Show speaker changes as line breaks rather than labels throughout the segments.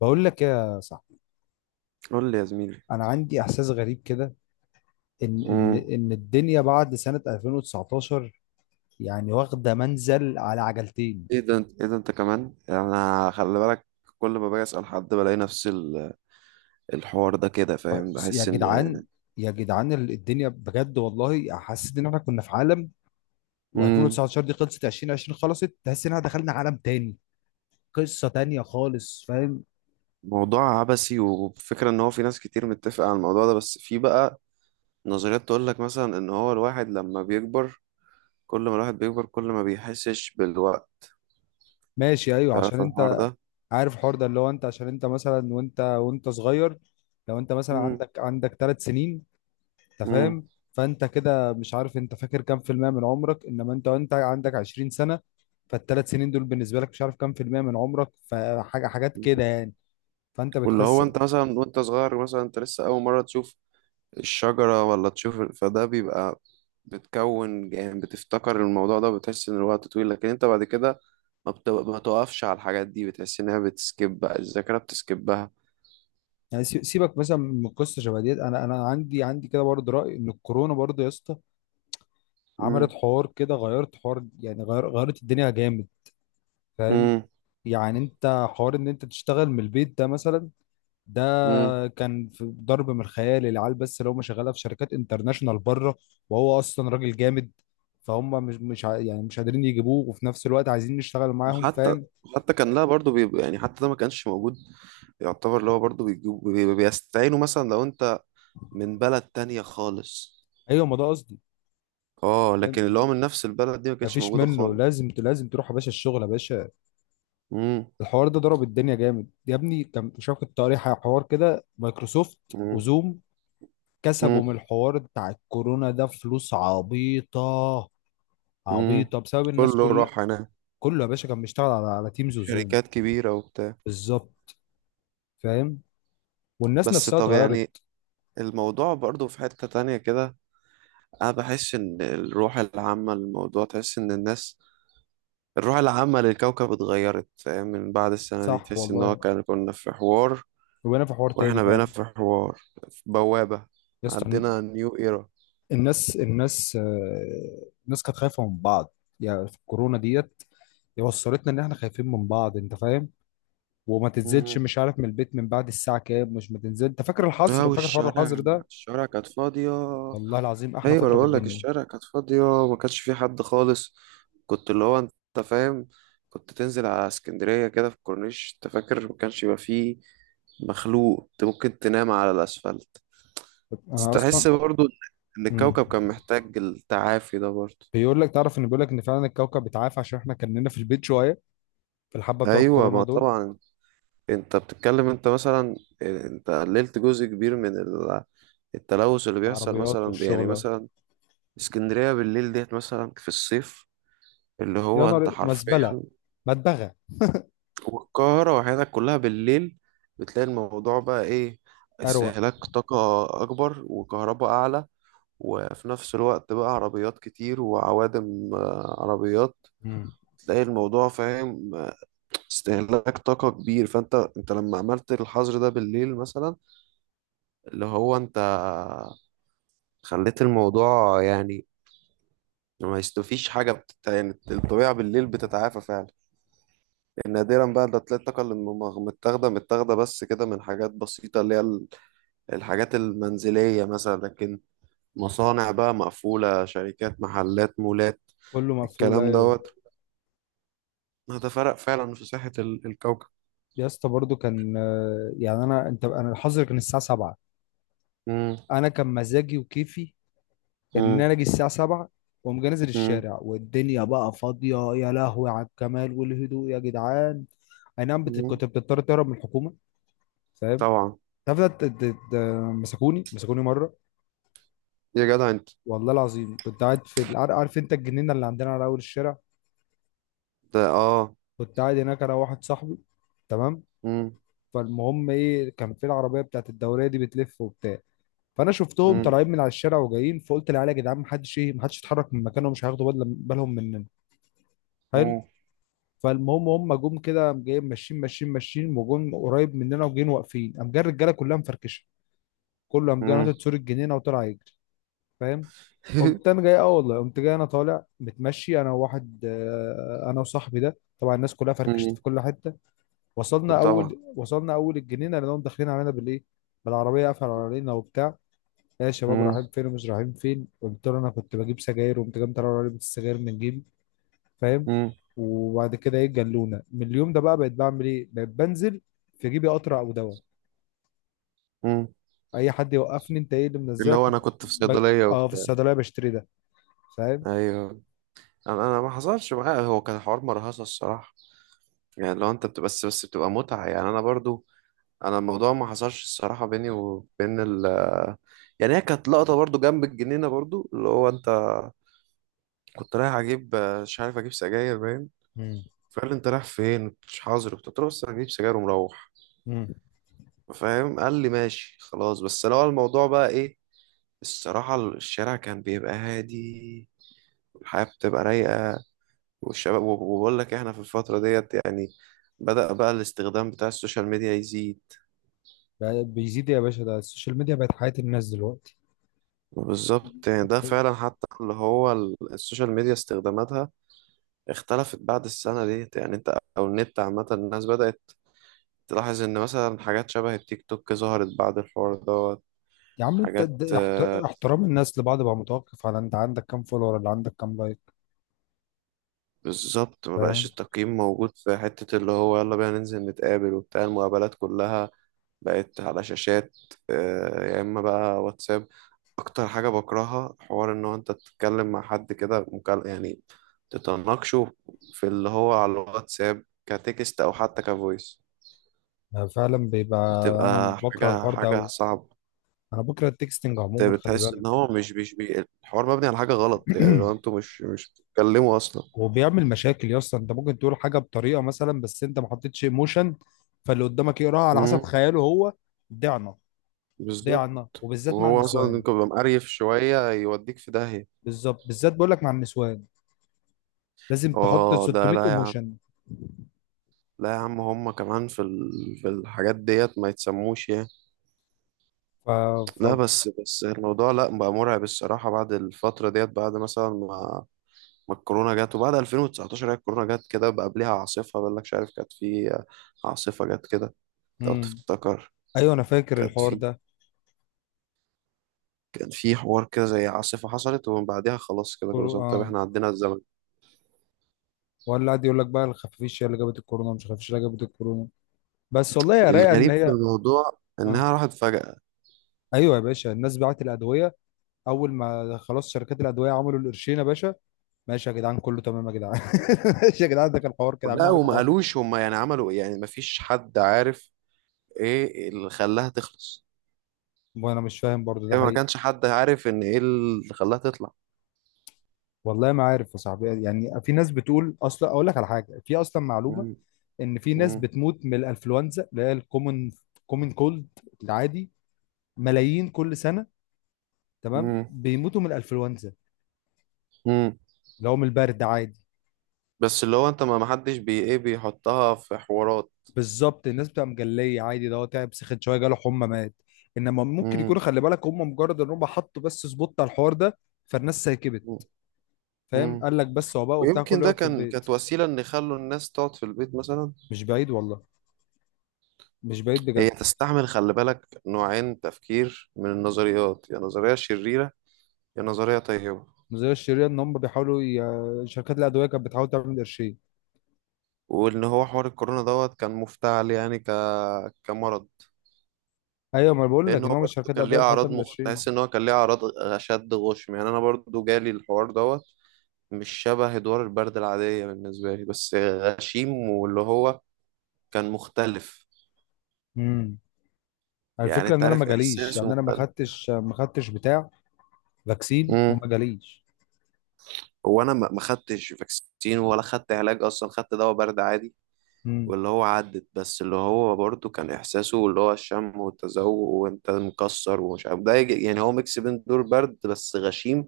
بقول لك يا صاحبي،
قول لي يا زميلي.
انا عندي احساس غريب كده، ان ان
امم
ان الدنيا بعد سنة 2019 يعني واخدة منزل على عجلتين.
ايه ده انت، كمان يعني، انا خلي بالك. كل ما باجي اسال حد بلاقي نفس الحوار ده كده فاهم.
يا
بحس ان
جدعان، يا جدعان، الدنيا بجد والله حسيت ان احنا كنا في عالم،
امم
و2019 دي خلصت، 2020 خلصت، تحس ان احنا دخلنا عالم تاني، قصة تانية خالص، فاهم؟
موضوع عبثي، وفكرة ان هو في ناس كتير متفقة على الموضوع ده، بس في بقى نظريات تقول لك مثلا ان هو الواحد لما بيكبر، كل ما الواحد بيكبر كل ما بيحسش بالوقت.
ماشي، ايوه، عشان
تعرف الحوار
انت
ده؟
عارف الحوار ده، اللي هو انت عشان انت مثلا وانت صغير، لو انت مثلا
امم
عندك ثلاث سنين، انت
امم
فاهم؟ فانت كده مش عارف انت فاكر كام في المية من عمرك، انما انت وانت عندك 20 سنة، فالثلاث سنين دول بالنسبة لك مش عارف كام في المية من عمرك، فحاجة حاجات كده يعني، فانت
واللي هو
بتحس.
انت مثلا وانت صغير، مثلا انت لسه اول مرة تشوف الشجرة ولا تشوف، فده بيبقى بتكون يعني بتفتكر الموضوع ده، بتحس إن الوقت طويل. لكن أنت بعد كده، ما بتقفش على الحاجات دي، بتحس إنها بتسكب بقى، الذاكرة بتسكبها.
يعني سيبك مثلا من قصة شبه ديت، انا عندي كده برضه رأي ان الكورونا برضه يا اسطى
مم.
عملت حوار كده، غيرت حوار، يعني غير غيرت الدنيا جامد، فاهم؟
مم.
يعني انت حوار ان انت تشتغل من البيت ده مثلا، ده
مم.
كان في ضرب من الخيال، العيال بس اللي هم شغاله في شركات انترناشونال بره، وهو اصلا راجل جامد، فهم مش يعني مش قادرين يجيبوه، وفي نفس الوقت عايزين نشتغل معاهم،
وحتى
فاهم؟
حتى كان لها برضو، بيبقى يعني حتى ده ما كانش موجود. يعتبر اللي هو برضو بيجيب بيستعينوا مثلا لو أنت من بلد تانية خالص.
ايوه، ما ده قصدي.
اه لكن اللي هو
فاهم؟
من نفس البلد دي ما كانتش
مفيش
موجودة
منه،
خالص.
لازم تروح يا باشا الشغل يا باشا.
مم.
الحوار ده ضرب الدنيا جامد يا ابني، كان شاف كنت قاري حوار كده، مايكروسوفت
مم.
وزوم
مم.
كسبوا من الحوار بتاع الكورونا ده فلوس عبيطه،
مم.
عبيطه بسبب الناس
كله
كلها،
راح هناك.
كله يا باشا كان بيشتغل على تيمز وزوم.
شركات كبيرة وبتاع.
بالظبط. فاهم؟ والناس
بس
نفسها
طب
اتغيرت.
يعني الموضوع برضو في حتة تانية كده. أنا بحس إن الروح العامة للموضوع، تحس إن الناس، الروح العامة للكوكب اتغيرت فاهم؟ من بعد السنة دي
صح
تحس إن هو
والله،
كان كنا في حوار،
وانا في حوار تاني
وإحنا بقينا
فعلا.
في حوار، في بوابة،
يا اسطى،
عندنا نيو إيرا.
الناس كانت خايفه من بعض، يعني في الكورونا ديت وصلتنا ان احنا خايفين من بعض، انت فاهم؟ وما تنزلش، مش عارف، من البيت من بعد الساعه كام، مش ما تنزل، انت فاكر
اه
الحظر، فاكر حوار الحظر
والشوارع،
ده؟
الشوارع كانت فاضية.
والله العظيم احلى
ايوه، انا
فتره في
بقول لك
الدنيا.
الشارع كانت فاضيه، ما كانش في حد خالص. كنت اللي هو انت فاهم، كنت تنزل على اسكندريه كده في الكورنيش، انت فاكر، ما كانش يبقى فيه مخلوق، انت ممكن تنام على الاسفلت. بس
انا اصلا.
تحس برضو ان
مم.
الكوكب كان محتاج التعافي ده برضو.
بيقول لك، تعرف ان بيقول لك ان فعلا الكوكب بيتعافى عشان احنا كنا في البيت شويه في الحبه بتوع
ايوه،
الكورونا
ما
دول.
طبعا انت بتتكلم، انت مثلا انت قللت جزء كبير من التلوث اللي بيحصل،
عربيات
مثلا يعني
والشغله.
مثلا اسكندريه بالليل ديت، مثلا في الصيف، اللي
يا
هو انت
نهار
حرفيا،
مزبله، مدبغه،
والقاهرة وحياتك كلها بالليل، بتلاقي الموضوع بقى إيه؟
اروق.
استهلاك طاقة أكبر وكهرباء أعلى. وفي نفس الوقت بقى عربيات كتير وعوادم. آه، عربيات،
مم.
تلاقي الموضوع فاهم. آه، استهلاك طاقة كبير. فأنت، أنت لما عملت الحظر ده بالليل مثلا، اللي هو أنت خليت الموضوع يعني ما يستفيش حاجة يعني الطبيعة بالليل بتتعافى فعلا. نادرا بقى ده تلاقي الطاقة اللي متاخدة، بس كده من حاجات بسيطة اللي هي الحاجات المنزلية مثلا. لكن مصانع بقى مقفولة، شركات، محلات، مولات،
كله مقفول،
الكلام
ايوه.
دوت. هذا فرق فعلا في صحة الكوكب.
يا اسطى برضو كان، يعني انا الحظر كان الساعه 7،
مم.
انا كان مزاجي وكيفي ان
مم.
انا اجي الساعه 7 واقوم جاي نازل
مم.
الشارع والدنيا بقى فاضيه، يا لهوي على الجمال والهدوء يا جدعان. اي نعم، بت-
مم.
كنت بتضطر تهرب من الحكومه، فاهم؟
طبعا.
تعرف ده مسكوني مره،
يا جدع انت!
والله العظيم كنت قاعد في عارف انت الجنينه اللي عندنا على اول الشارع،
ده اه.
كنت قاعد هناك انا واحد صاحبي، تمام.
مم.
فالمهم ايه، كان في العربيه بتاعت الدوريه دي بتلف وبتاع، فانا شفتهم
مم.
طالعين من على الشارع وجايين، فقلت للعيال يا جدعان، محدش يتحرك من مكانه، مش هياخدوا بالهم مننا، حلو.
مم.
فالمهم، هم جم كده قام جايين ماشيين ماشيين ماشيين، وجم قريب مننا وجايين واقفين، قام جاي الرجاله كلها مفركشه، كله قام جاي
مم.
ناطط سور الجنينه وطلع يجري، فاهم؟ قمت انا جاي، اه والله، قمت جاي انا طالع متمشي انا وواحد آه، انا وصاحبي ده، طبعا الناس كلها فركشت
مم.
في كل حته. وصلنا
وطبعا.
اول وصلنا اول الجنينه لانهم داخلين علينا بالايه، بالعربيه قافله علينا وبتاع، يا شباب
مم.
رايحين فين ومش رايحين فين، قلت له انا كنت بجيب سجاير، وقمت جاي مطلع علبه السجاير من جيبي، فاهم؟
مم.
وبعد كده ايه، جلونه من اليوم ده بقى، بقيت بعمل ايه، بقيت بنزل في جيبي قطره او دواء،
مم.
اي حد يوقفني انت ايه اللي
اللي
منزلك
هو
كنت
انا كنت في
ب...
صيدلية
اه، في
وبتاع.
الصيدليه بشتري ده، فاهم؟
ايوه. انا ما حصلش معايا، هو كان حوار مرهصة الصراحة. يعني لو انت بتبقى بس بتبقى متعة يعني. انا برضو، انا الموضوع ما حصلش الصراحه بيني وبين ال، يعني هي كانت لقطه برضو جنب الجنينه برضو، اللي هو انت كنت رايح اجيب، آه، مش عارف اجيب سجاير باين.
مم.
فقال لي انت رايح فين، مش حاضر؟ قلت له بس انا هجيب سجاير ومروح،
مم.
فاهم؟ قال لي ماشي خلاص، بس لو الموضوع بقى ايه. الصراحه الشارع كان بيبقى هادي، والحياه بتبقى رايقه، والشباب. وبقول لك احنا في الفتره ديت يعني بدأ بقى الاستخدام بتاع السوشيال ميديا يزيد.
بقى بيزيد يا باشا، ده السوشيال ميديا بقت حياة الناس دلوقتي.
بالظبط يعني، ده
انت.
فعلا حتى اللي هو السوشيال ميديا استخداماتها اختلفت بعد السنة ديت يعني، انت او النت عامة، الناس بدأت تلاحظ ان مثلا حاجات شبه التيك توك ظهرت بعد الحوار دوت.
يا عم انت،
حاجات
د- احت-
آه،
احترام الناس لبعض بقى متوقف على انت عندك كام فولور ولا عندك كام لايك،
بالظبط، ما بقاش
فاهم؟
التقييم موجود في حتة اللي هو يلا بينا ننزل نتقابل وبتاع. المقابلات كلها بقت على شاشات. آه، يا اما بقى واتساب. اكتر حاجه بكرهها حوار ان هو انت تتكلم مع حد كده يعني تتناقشه في اللي هو على الواتساب كتكست او حتى كفويس،
أنا فعلا بيبقى، انا
بتبقى
بكره
حاجه
الحوار
حاجه
ده،
صعبه.
انا بكره التكستنج عموما، خلي
بتحس
بالك.
ان هو مش مش بي... الحوار مبني على حاجه غلط يعني، لو انتوا مش بتتكلموا اصلا.
وبيعمل مشاكل يا اسطى، انت ممكن تقول حاجه بطريقه مثلا بس انت ما حطيتش ايموشن، فاللي قدامك يقراها على حسب
امم
خياله هو. ضعنا.
بالظبط.
ضعنا، وبالذات مع
وهو اصلا
النسوان.
انت بيبقى مقريف شويه، يوديك في داهيه.
بالظبط، بالذات بقول لك مع النسوان لازم تحط
اه ده
600
لا يا عم،
ايموشن.
لا يا عم، هم كمان في ال، في الحاجات ديت ما يتسموش يعني.
ف ف
لا بس، الموضوع لا بقى مرعب الصراحة، بعد الفترة ديت، بعد مثلا ما الكورونا جت. وبعد 2019، هي الكورونا جت كده، بقى قبلها عاصفة بقول لك، مش عارف كانت في عاصفة جت كده لو
مم.
تفتكر.
ايوه، انا فاكر
كانت
الحوار
في،
ده.
كان في حوار كده زي عاصفة حصلت، ومن بعدها خلاص كده كل سنة. طب
اه.
احنا عدينا الزمن.
ولا قاعد يقول لك بقى الخفافيش هي اللي جابت الكورونا، مش الخفافيش اللي جابت الكورونا، بس والله يا رايقه ان
الغريب في
هي.
الموضوع
اه،
انها راحت فجأة.
ايوه يا باشا، الناس بعت الادويه، اول ما خلاص شركات الادويه عملوا القرشين يا باشا. ماشي يا جدعان، كله تمام يا جدعان. ماشي يا جدعان، ده كان حوار كده، عاملين
لا
عليكم
وما
حوار كده.
قالوش هم يعني عملوا ايه يعني، ما فيش حد عارف ايه اللي خلاها تخلص.
وانا مش فاهم برضو، ده
هي ما
حقيقي؟
كانش حد عارف ان ايه اللي خلاها تطلع.
والله ما عارف يا صاحبي، يعني في ناس بتقول، اصلا اقول لك على حاجه، في اصلا معلومه
مم.
ان في ناس
مم.
بتموت من الانفلونزا اللي هي الكومن، كومن كولد، العادي، ملايين كل سنه، تمام،
مم.
بيموتوا من الانفلونزا
مم.
اللي هو من البرد عادي.
بس اللي هو انت ما حدش بي ايه بيحطها في حوارات.
بالظبط، الناس بتبقى مجليه عادي، ده هو تعب، سخن شويه، جاله حمى، مات. انما ممكن يكونوا،
مم.
خلي بالك، هم مجرد ان هم حطوا بس سبوت على الحوار ده، فالناس سايكبت،
مم.
فاهم؟
مم.
قال لك، بس هو بقى وبتاع
ويمكن
كله
ده
يقعد في البيت.
كانت وسيلة ان يخلوا الناس تقعد في البيت مثلا.
مش بعيد والله. مش بعيد
هي
بجد.
تستعمل خلي بالك نوعين تفكير من النظريات، يا نظرية شريرة يا نظرية طيبة.
نظريه الشريره ان هم بيحاولوا، ي... شركات الادويه كانت بتحاول تعمل قرشين.
وان هو حوار الكورونا دوت كان مفتعل يعني كمرض.
ايوه، ما أنا بقول
لان
لك ان
هو
هم
برضه
شركات
كان ليه
الادويه بتحاول
اعراض
تعمل قرشين.
تحس ان هو كان ليه اعراض اشد غشم يعني. انا برضه جالي الحوار دوت، مش شبه ادوار البرد العادية بالنسبة لي، بس غشيم واللي هو كان مختلف
امم
يعني.
الفكره
انت
ان انا ما
عارف
جاليش،
احساسه
يعني انا ما
مختلف.
خدتش ما خدتش بتاع فاكسين
امم
وما جاليش.
هو انا ما خدتش فاكسين، ولا خدت علاج اصلا، خدت دواء برد عادي
امم
واللي هو عدت. بس اللي هو برضه كان احساسه اللي هو الشم والتذوق، وانت مكسر ومش عارف ده يعني هو ميكس بين دور برد بس غشيم،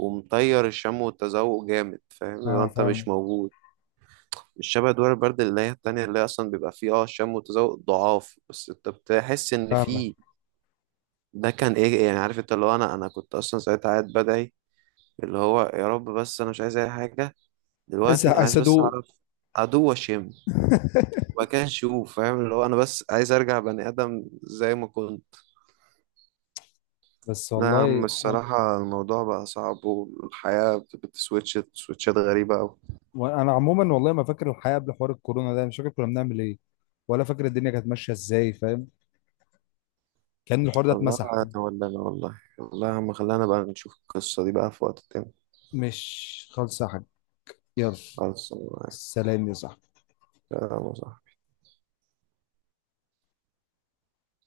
ومطير الشم والتذوق جامد فاهم، اللي هو
اه،
انت مش
فاهم.
موجود. الشبه دوار البرد اللي هي التانية اللي هي أصلا بيبقى فيه اه شم وتذوق ضعاف، بس أنت بتحس إن
فاهمك.
فيه. ده كان إيه يعني؟ عارف أنت اللي هو، أنا كنت أصلا ساعتها قاعد بدعي اللي هو يا رب، بس أنا مش عايز أي حاجة
عايز
دلوقتي، أنا
عايز
عايز بس
ادوق.
أعرف أدوق وأشم وبعد كده أشوف، فاهم؟ اللي هو أنا بس عايز أرجع بني آدم زي ما كنت.
بس
لا يا عم
والله انا.
الصراحة الموضوع بقى صعب، والحياة بتسويتش سويتشات غريبة أوي.
وأنا عموما والله ما فاكر الحياه قبل حوار الكورونا ده، مش فاكر كنا بنعمل ايه، ولا فاكر الدنيا كانت ماشيه ازاي، فاهم؟ كان الحوار ده
الله
اتمسح.
يتولانا والله. والله يا عم خلينا بقى نشوف القصة دي بقى في وقت تاني.
مش خالصة يا حاج. يلا.
خلاص،
سلام يا صاحبي.
يلا، صح.